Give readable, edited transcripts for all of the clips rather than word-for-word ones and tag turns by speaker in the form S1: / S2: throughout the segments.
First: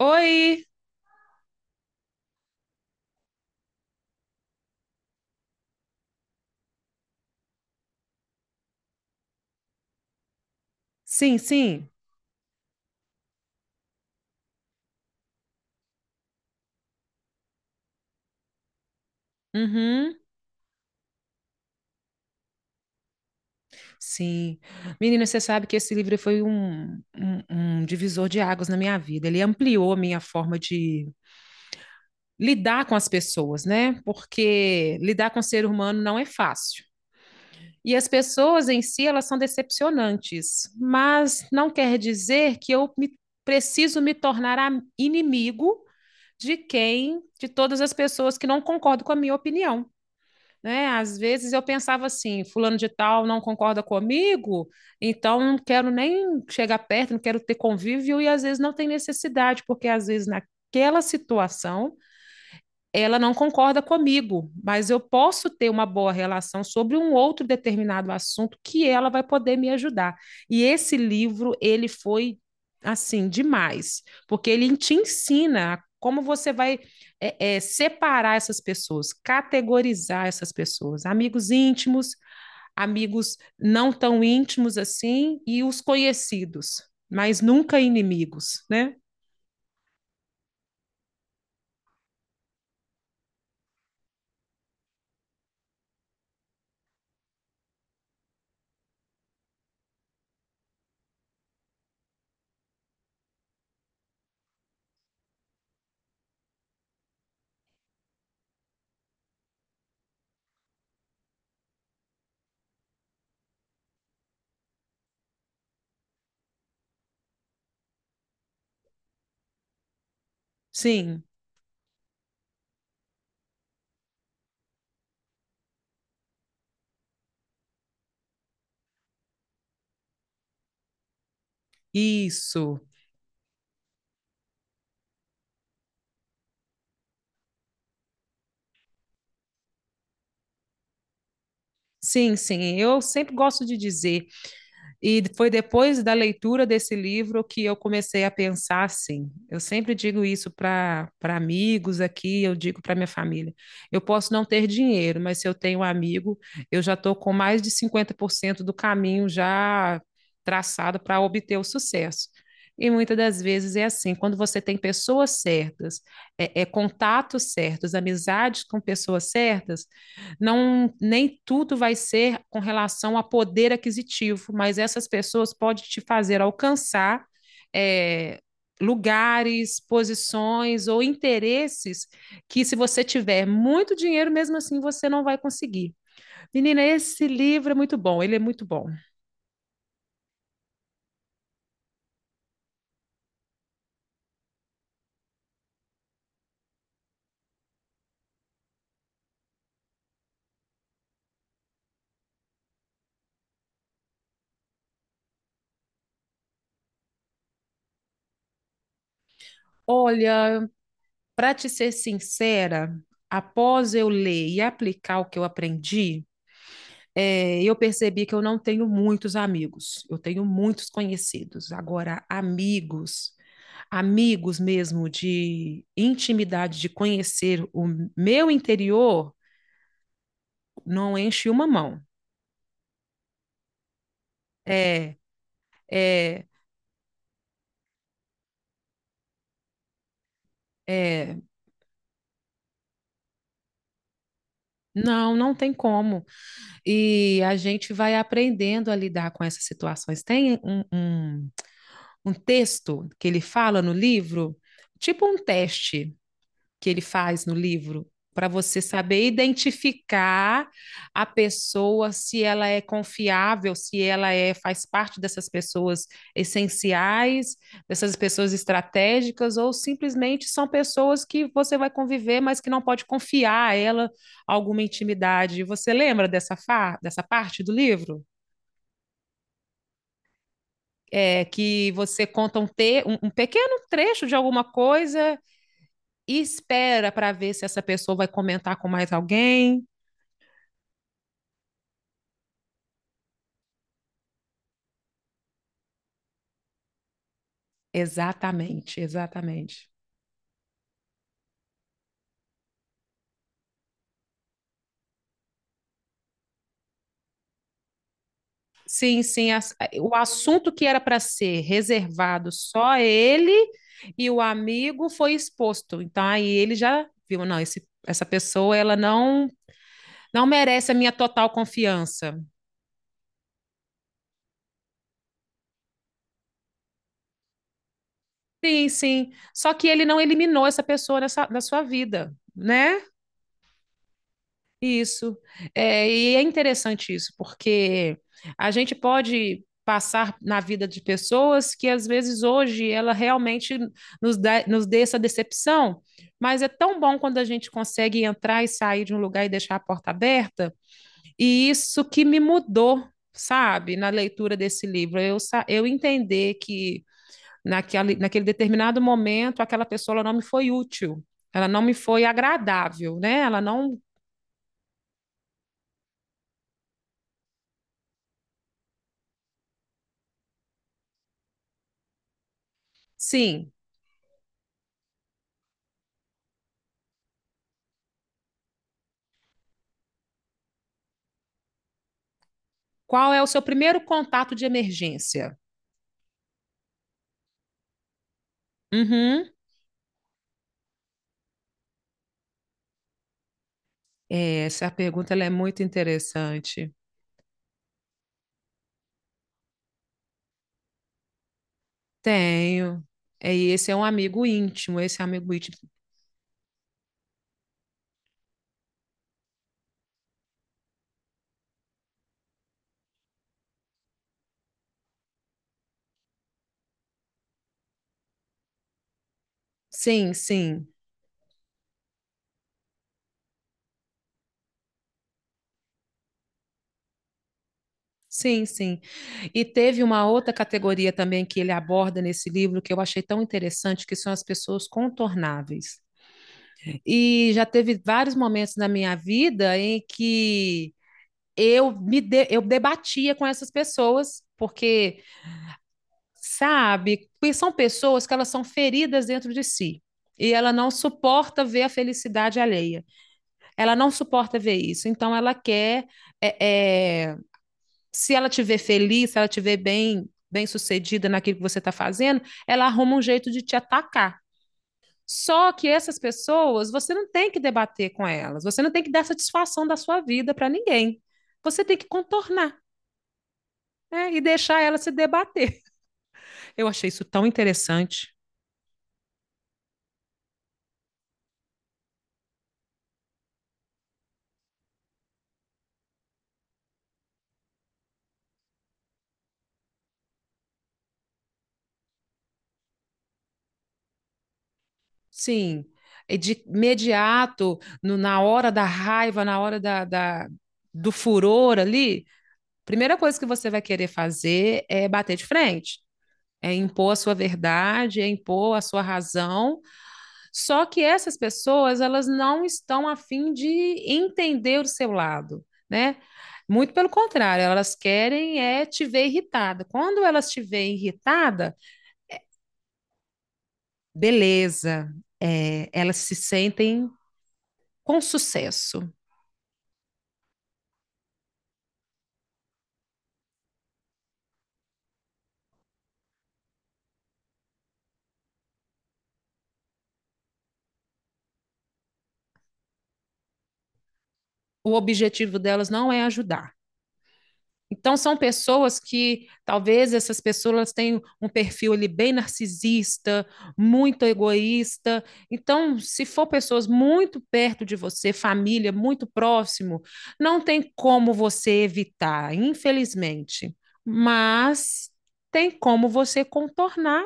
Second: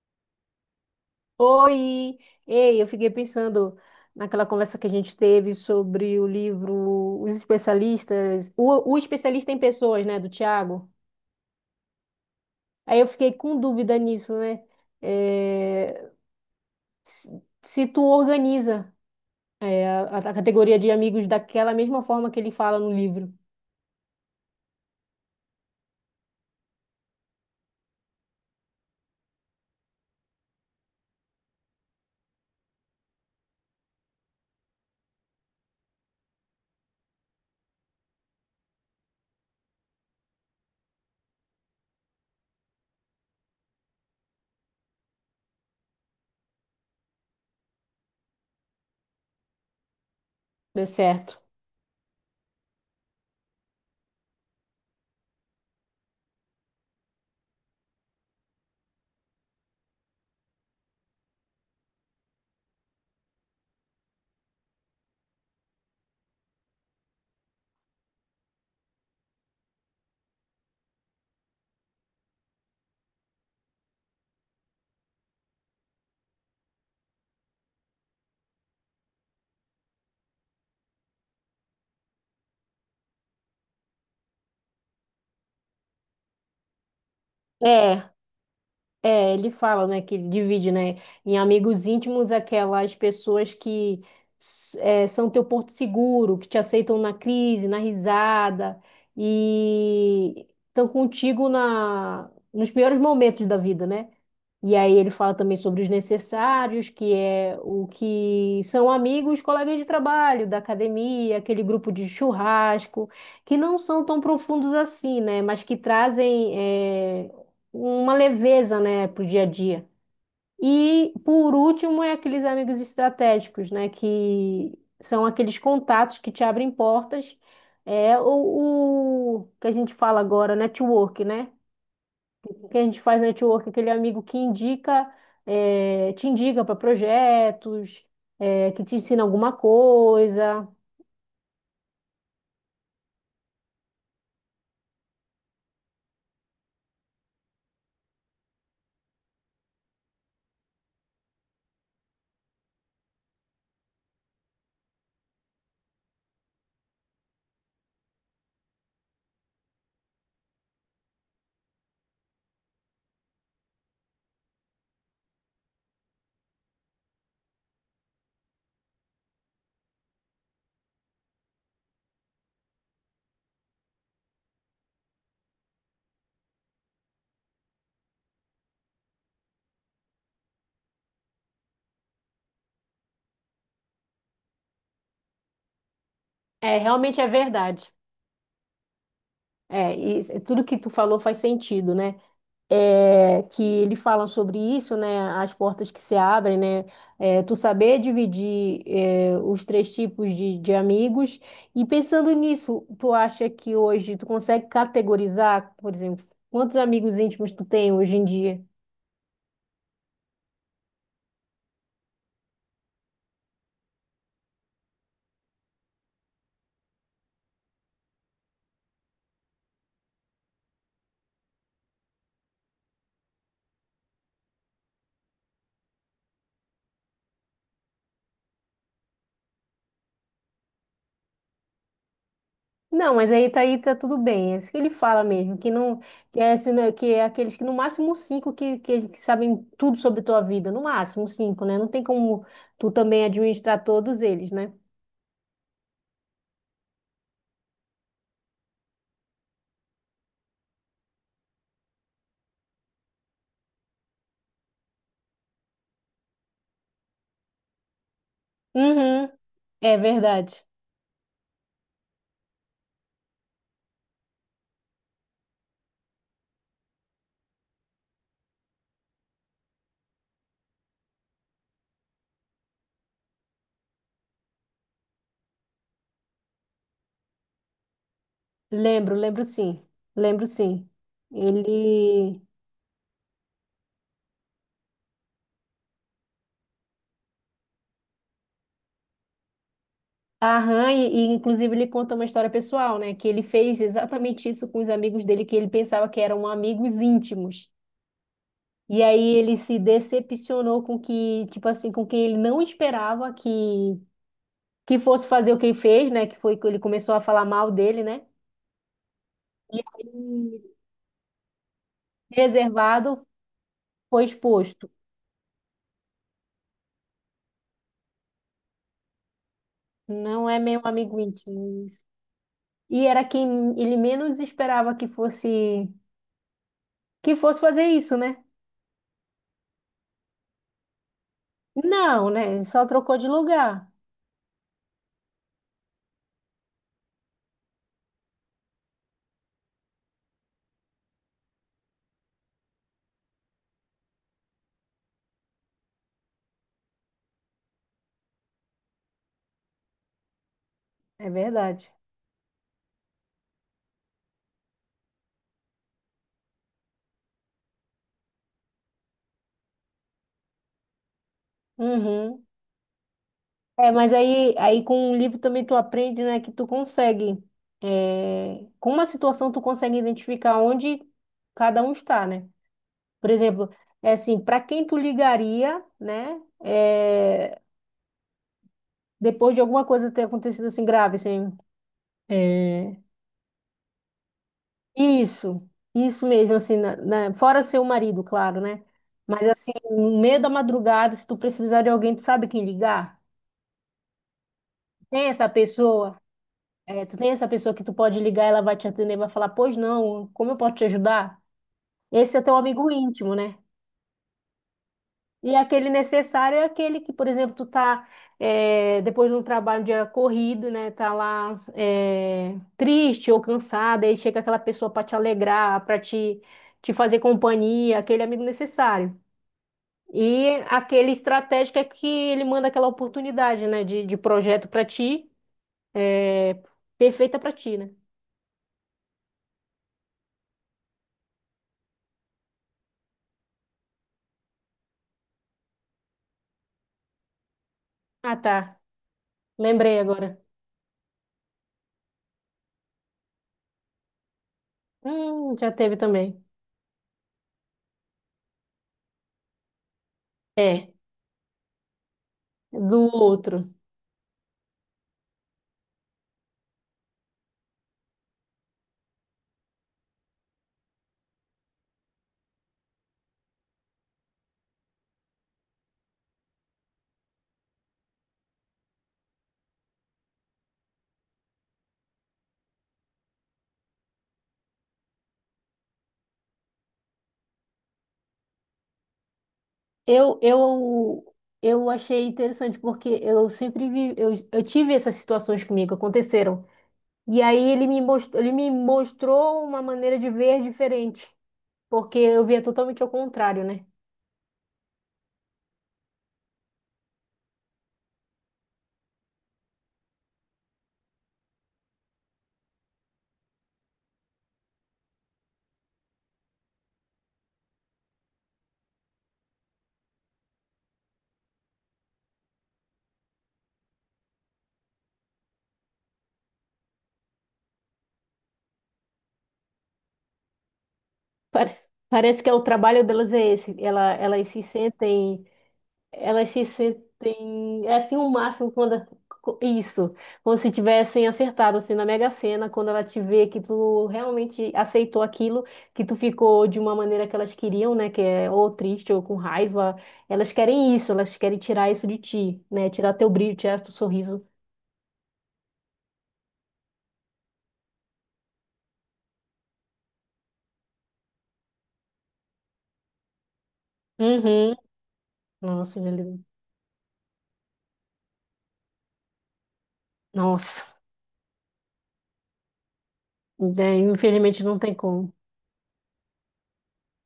S1: Oi!
S2: Oi! Ei, eu fiquei pensando naquela conversa que a gente teve sobre o livro Os Especialistas, o Especialista em Pessoas, né, do Tiago.
S1: Sim, sim.
S2: Aí eu fiquei com dúvida nisso, né? É, se tu organiza a,
S1: Uhum.
S2: a categoria de amigos daquela mesma forma que ele fala no livro,
S1: Sim. Menina, você sabe que esse livro foi um divisor de águas na minha vida. Ele ampliou a minha forma de lidar com as pessoas, né? Porque lidar com o ser humano não é fácil. E as pessoas em si, elas são decepcionantes, mas não quer dizer que preciso me tornar inimigo de todas as pessoas que não concordam com a minha opinião.
S2: dê
S1: Né? Às
S2: certo.
S1: vezes eu pensava assim, fulano de tal não concorda comigo, então não quero nem chegar perto, não quero ter convívio, e às vezes não tem necessidade, porque às vezes naquela situação ela não concorda comigo, mas eu posso ter uma boa relação sobre um outro determinado assunto que ela vai poder me ajudar. E esse livro, ele foi assim demais, porque ele te ensina como você vai separar essas pessoas, categorizar essas pessoas, amigos íntimos, amigos não tão íntimos assim e os conhecidos, mas nunca
S2: É.
S1: inimigos, né?
S2: É, ele fala, né, que ele divide, né, em amigos íntimos aquelas pessoas que são teu porto seguro, que te aceitam na crise, na risada e estão contigo na nos piores momentos da vida, né? E aí ele fala também sobre os necessários, que é o que são amigos, colegas de trabalho, da academia, aquele grupo de churrasco, que não são tão profundos assim, né? Mas que trazem uma leveza, né, para o dia a dia. E
S1: Sim,
S2: por último é aqueles amigos estratégicos, né? Que são aqueles contatos que te abrem portas. É o que a gente fala agora, network, né? Que
S1: isso.
S2: a gente faz network, aquele amigo que indica, te indica para projetos, que te ensina alguma coisa.
S1: Sim, sim, eu sempre gosto de dizer, e foi depois da leitura desse livro que eu comecei a pensar assim. Eu sempre digo isso para amigos aqui, eu digo para minha família. Eu posso não ter dinheiro, mas se eu tenho um amigo, eu já estou com mais de 50% do caminho já traçado para obter o sucesso. E muitas das vezes é assim, quando você tem pessoas certas, contatos certos, amizades com pessoas certas, não, nem tudo vai ser com relação a poder aquisitivo, mas essas pessoas podem te fazer alcançar é, lugares, posições ou interesses que, se você tiver muito dinheiro, mesmo assim você não vai conseguir.
S2: É,
S1: Menina,
S2: realmente
S1: esse
S2: é
S1: livro é
S2: verdade.
S1: muito bom, ele é muito bom.
S2: É, e tudo que tu falou faz sentido, né? É, que ele fala sobre isso, né? As portas que se abrem, né? É, tu saber dividir, os três tipos de amigos. E pensando nisso, tu acha que hoje tu consegue categorizar, por exemplo, quantos amigos íntimos tu tem hoje em dia?
S1: Olha, para te ser sincera, após eu ler e aplicar o que eu aprendi, eu percebi que eu não tenho muitos amigos, eu tenho muitos conhecidos. Agora, amigos, amigos mesmo de intimidade, de conhecer o meu interior, não enche uma mão.
S2: Não, mas aí tá tudo bem. É isso que ele
S1: É,
S2: fala mesmo, que não, que
S1: é,
S2: é, assim, né, que é aqueles que no máximo cinco que sabem tudo sobre tua vida, no máximo
S1: é,
S2: cinco, né? Não tem como tu também administrar todos eles, né?
S1: não, não tem como. E a gente vai aprendendo a lidar com essas situações. Tem um texto que ele fala no livro, tipo um teste que ele faz no livro para você saber
S2: Uhum, é verdade.
S1: identificar a pessoa, se ela é confiável, se ela é faz parte dessas pessoas essenciais, dessas pessoas estratégicas, ou simplesmente são pessoas que você vai conviver, mas que não pode confiar a ela alguma intimidade. Você lembra dessa, fa dessa parte do livro?
S2: Lembro, lembro sim. Lembro sim.
S1: É, que você
S2: Ele
S1: conta um pequeno trecho de alguma coisa e espera para ver se essa pessoa vai comentar com mais alguém.
S2: arranha e, inclusive ele conta uma história pessoal, né? Que ele fez exatamente isso com os amigos dele que ele pensava que eram amigos íntimos.
S1: Exatamente,
S2: E aí ele se
S1: exatamente.
S2: decepcionou com que, tipo assim, com quem ele não esperava que fosse fazer o que ele fez, né? Que foi que ele começou a falar mal dele, né?
S1: Sim, sim,
S2: E aí,
S1: o assunto que era para ser reservado só
S2: reservado,
S1: ele
S2: foi
S1: e o
S2: exposto.
S1: amigo foi exposto. Então aí ele já viu, não, essa pessoa ela não
S2: Não é meu
S1: merece a minha
S2: amigo
S1: total
S2: íntimo.
S1: confiança.
S2: E era quem ele menos esperava que fosse fazer isso, né?
S1: Sim, sim. Só que ele não eliminou essa pessoa da sua
S2: Não,
S1: vida,
S2: né? Ele só
S1: né?
S2: trocou de lugar.
S1: Isso. É, e é interessante isso, porque a gente pode passar na vida de pessoas que às vezes hoje ela realmente nos dê essa decepção, mas é tão bom quando a gente consegue entrar e sair de um lugar e deixar a porta aberta,
S2: É
S1: e
S2: verdade.
S1: isso que me mudou, sabe, na leitura desse livro, eu, eu entender que naquele determinado momento aquela pessoa ela não me foi útil, ela não me foi
S2: Uhum.
S1: agradável, né? Ela
S2: É,
S1: não.
S2: mas aí com o livro também tu aprende, né, que tu consegue, com uma situação tu consegue identificar onde cada um está, né? Por exemplo,
S1: Sim.
S2: é assim, para quem tu ligaria, né, depois de alguma coisa ter acontecido assim grave, assim, é,
S1: Qual é o seu primeiro contato de emergência?
S2: isso, isso mesmo, assim, fora seu marido, claro, né? Mas
S1: Uhum.
S2: assim, no meio da madrugada, se tu precisar de alguém, tu sabe quem ligar?
S1: É, essa
S2: Tem
S1: pergunta ela
S2: essa
S1: é muito
S2: pessoa?
S1: interessante.
S2: É, tu tem essa pessoa que tu pode ligar, ela vai te atender, vai falar, pois não, como eu posso te ajudar? Esse é teu amigo
S1: Tenho.
S2: íntimo,
S1: É,
S2: né?
S1: e esse é um amigo íntimo, esse é um amigo
S2: E
S1: íntimo.
S2: aquele necessário é aquele que, por exemplo, tu tá depois de um trabalho de corrido, né? Tá lá triste ou cansada, aí chega aquela pessoa para te alegrar, para te fazer companhia, aquele amigo necessário.
S1: Sim,
S2: E
S1: sim.
S2: aquele estratégico é que ele manda aquela oportunidade, né? De projeto para ti, eh, perfeita para ti, né?
S1: Sim, sim. E teve uma outra categoria também que ele aborda nesse livro que eu achei tão interessante, que são as pessoas contornáveis. E já teve vários
S2: Ah,
S1: momentos
S2: tá.
S1: na minha vida
S2: Lembrei
S1: em
S2: agora.
S1: que eu debatia com essas pessoas, porque,
S2: Já teve também.
S1: sabe? Porque são pessoas que elas são feridas dentro de si. E ela não
S2: É,
S1: suporta ver a felicidade
S2: do
S1: alheia.
S2: outro.
S1: Ela não suporta ver isso. Então, ela quer. é, é, Se ela te ver feliz, se ela te ver bem, bem sucedida naquilo que você está fazendo, ela arruma um jeito de te atacar. Só que essas pessoas, você não tem que debater com elas. Você não tem que dar satisfação da sua vida para ninguém. Você tem que contornar, né? E deixar ela se debater. Eu achei isso tão interessante.
S2: Eu, eu, eu achei interessante porque eu sempre vi, eu tive essas situações comigo, aconteceram. E aí ele me mostrou uma maneira de ver diferente, porque eu via totalmente ao contrário, né?
S1: Sim, é de imediato, na hora da raiva, na hora do furor ali, primeira coisa que você vai querer fazer é bater de frente, é impor a sua verdade, é impor a sua razão. Só que essas pessoas, elas não estão a fim de entender o seu lado, né? Muito pelo contrário, elas querem é te ver irritada. Quando elas te veem irritada,
S2: Pare- Parece que é o trabalho delas é esse. Ela, elas se
S1: beleza,
S2: sentem
S1: elas se
S2: Elas se
S1: sentem
S2: sentem, é assim,
S1: com
S2: o máximo
S1: sucesso.
S2: quando. Isso, como se tivessem acertado, assim, na Mega Sena, quando ela te vê que tu realmente aceitou aquilo, que tu ficou de uma maneira que elas queriam, né, que é ou triste ou com raiva, elas querem isso, elas querem tirar isso de ti, né, tirar teu brilho, tirar teu sorriso.
S1: O objetivo delas não é ajudar. Então, são pessoas que talvez essas pessoas tenham um perfil ali bem narcisista, muito
S2: Uhum.
S1: egoísta. Então,
S2: Nossa.
S1: se for pessoas muito perto de você, família muito próximo, não
S2: Nossa.
S1: tem como você evitar, infelizmente.
S2: Daí, infelizmente não tem
S1: Mas
S2: como.
S1: tem como você contornar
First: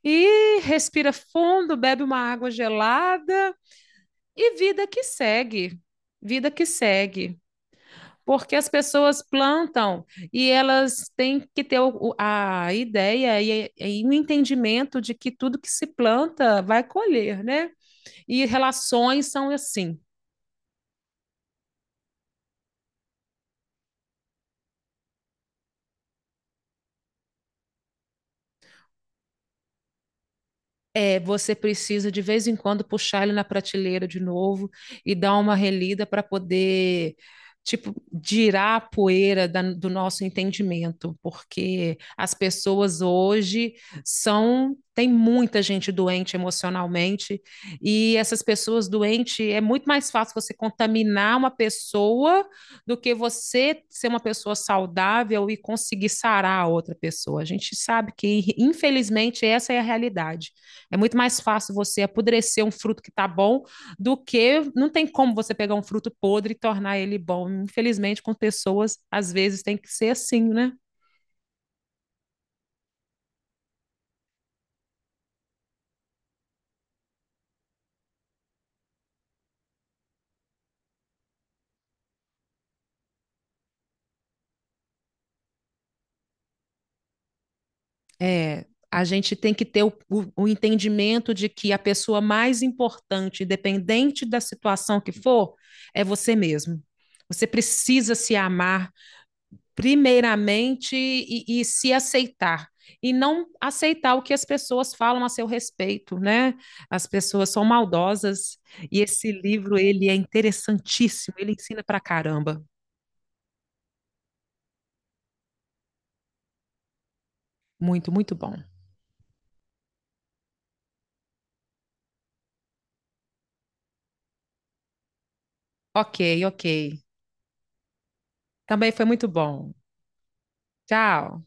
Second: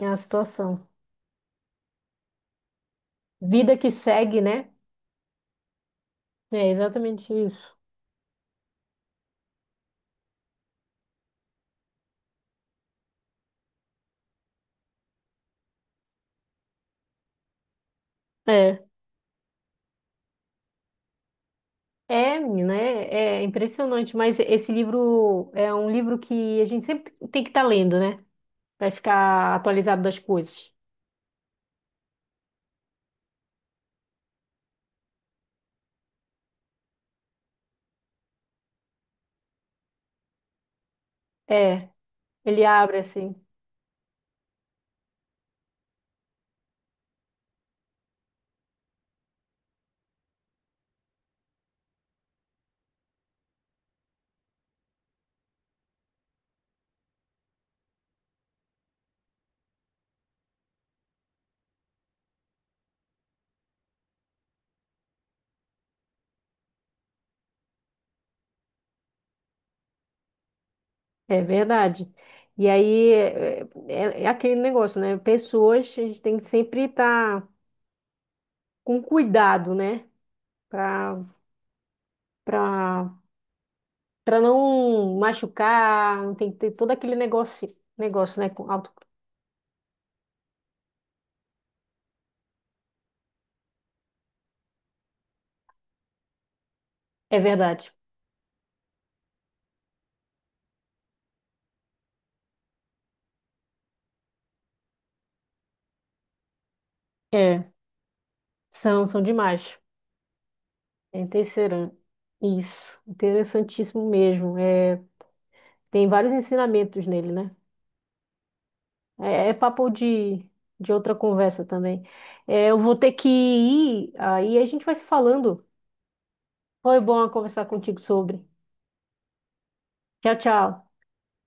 S2: É a
S1: e
S2: situação.
S1: respira fundo, bebe uma água gelada
S2: Vida que segue,
S1: e
S2: né?
S1: vida que segue, vida que
S2: É exatamente
S1: segue.
S2: isso.
S1: Porque as pessoas plantam e elas têm que ter a ideia e o entendimento de que tudo que se planta vai colher, né? E
S2: É.
S1: relações são assim.
S2: É, menina, é impressionante, mas esse livro é um livro que a gente sempre tem que estar lendo, né? Para ficar atualizado das coisas.
S1: É, você precisa de vez em quando puxar ele na prateleira de novo e dar uma relida para poder, tipo, girar a poeira do nosso entendimento,
S2: É,
S1: porque as
S2: ele abre
S1: pessoas
S2: assim,
S1: hoje são, tem muita gente doente emocionalmente, e essas pessoas doentes é muito mais fácil você contaminar uma pessoa do que você ser uma pessoa saudável e conseguir sarar a outra pessoa. A gente sabe que, infelizmente, essa é a realidade. É muito mais fácil você apodrecer um fruto que está bom do que, não tem como você pegar um fruto podre e tornar ele bom. Infelizmente, com pessoas, às vezes tem que ser assim, né?
S2: é verdade. E aí é aquele negócio, né? Pessoas, a gente tem que sempre estar com cuidado, né? Para para para não machucar, não tem que ter todo aquele negócio, negócio, né?
S1: É,
S2: Com auto.
S1: a gente tem que ter o entendimento de que a pessoa mais importante, independente da situação que for, é você mesmo.
S2: É
S1: Você
S2: verdade.
S1: precisa se amar primeiramente e se aceitar. E não aceitar o que as pessoas falam a seu respeito, né? As pessoas
S2: É,
S1: são maldosas. E
S2: são
S1: esse livro,
S2: demais.
S1: ele é
S2: É
S1: interessantíssimo. Ele ensina
S2: Teixeira.
S1: pra caramba.
S2: Isso, interessantíssimo mesmo. É, tem vários ensinamentos nele, né?
S1: Muito, muito bom.
S2: É papo de outra conversa também. É, eu vou ter que ir, aí a gente vai se falando.
S1: Ok, ok.
S2: Foi bom conversar contigo sobre.
S1: Também foi muito bom.
S2: Tchau, tchau.
S1: Tchau.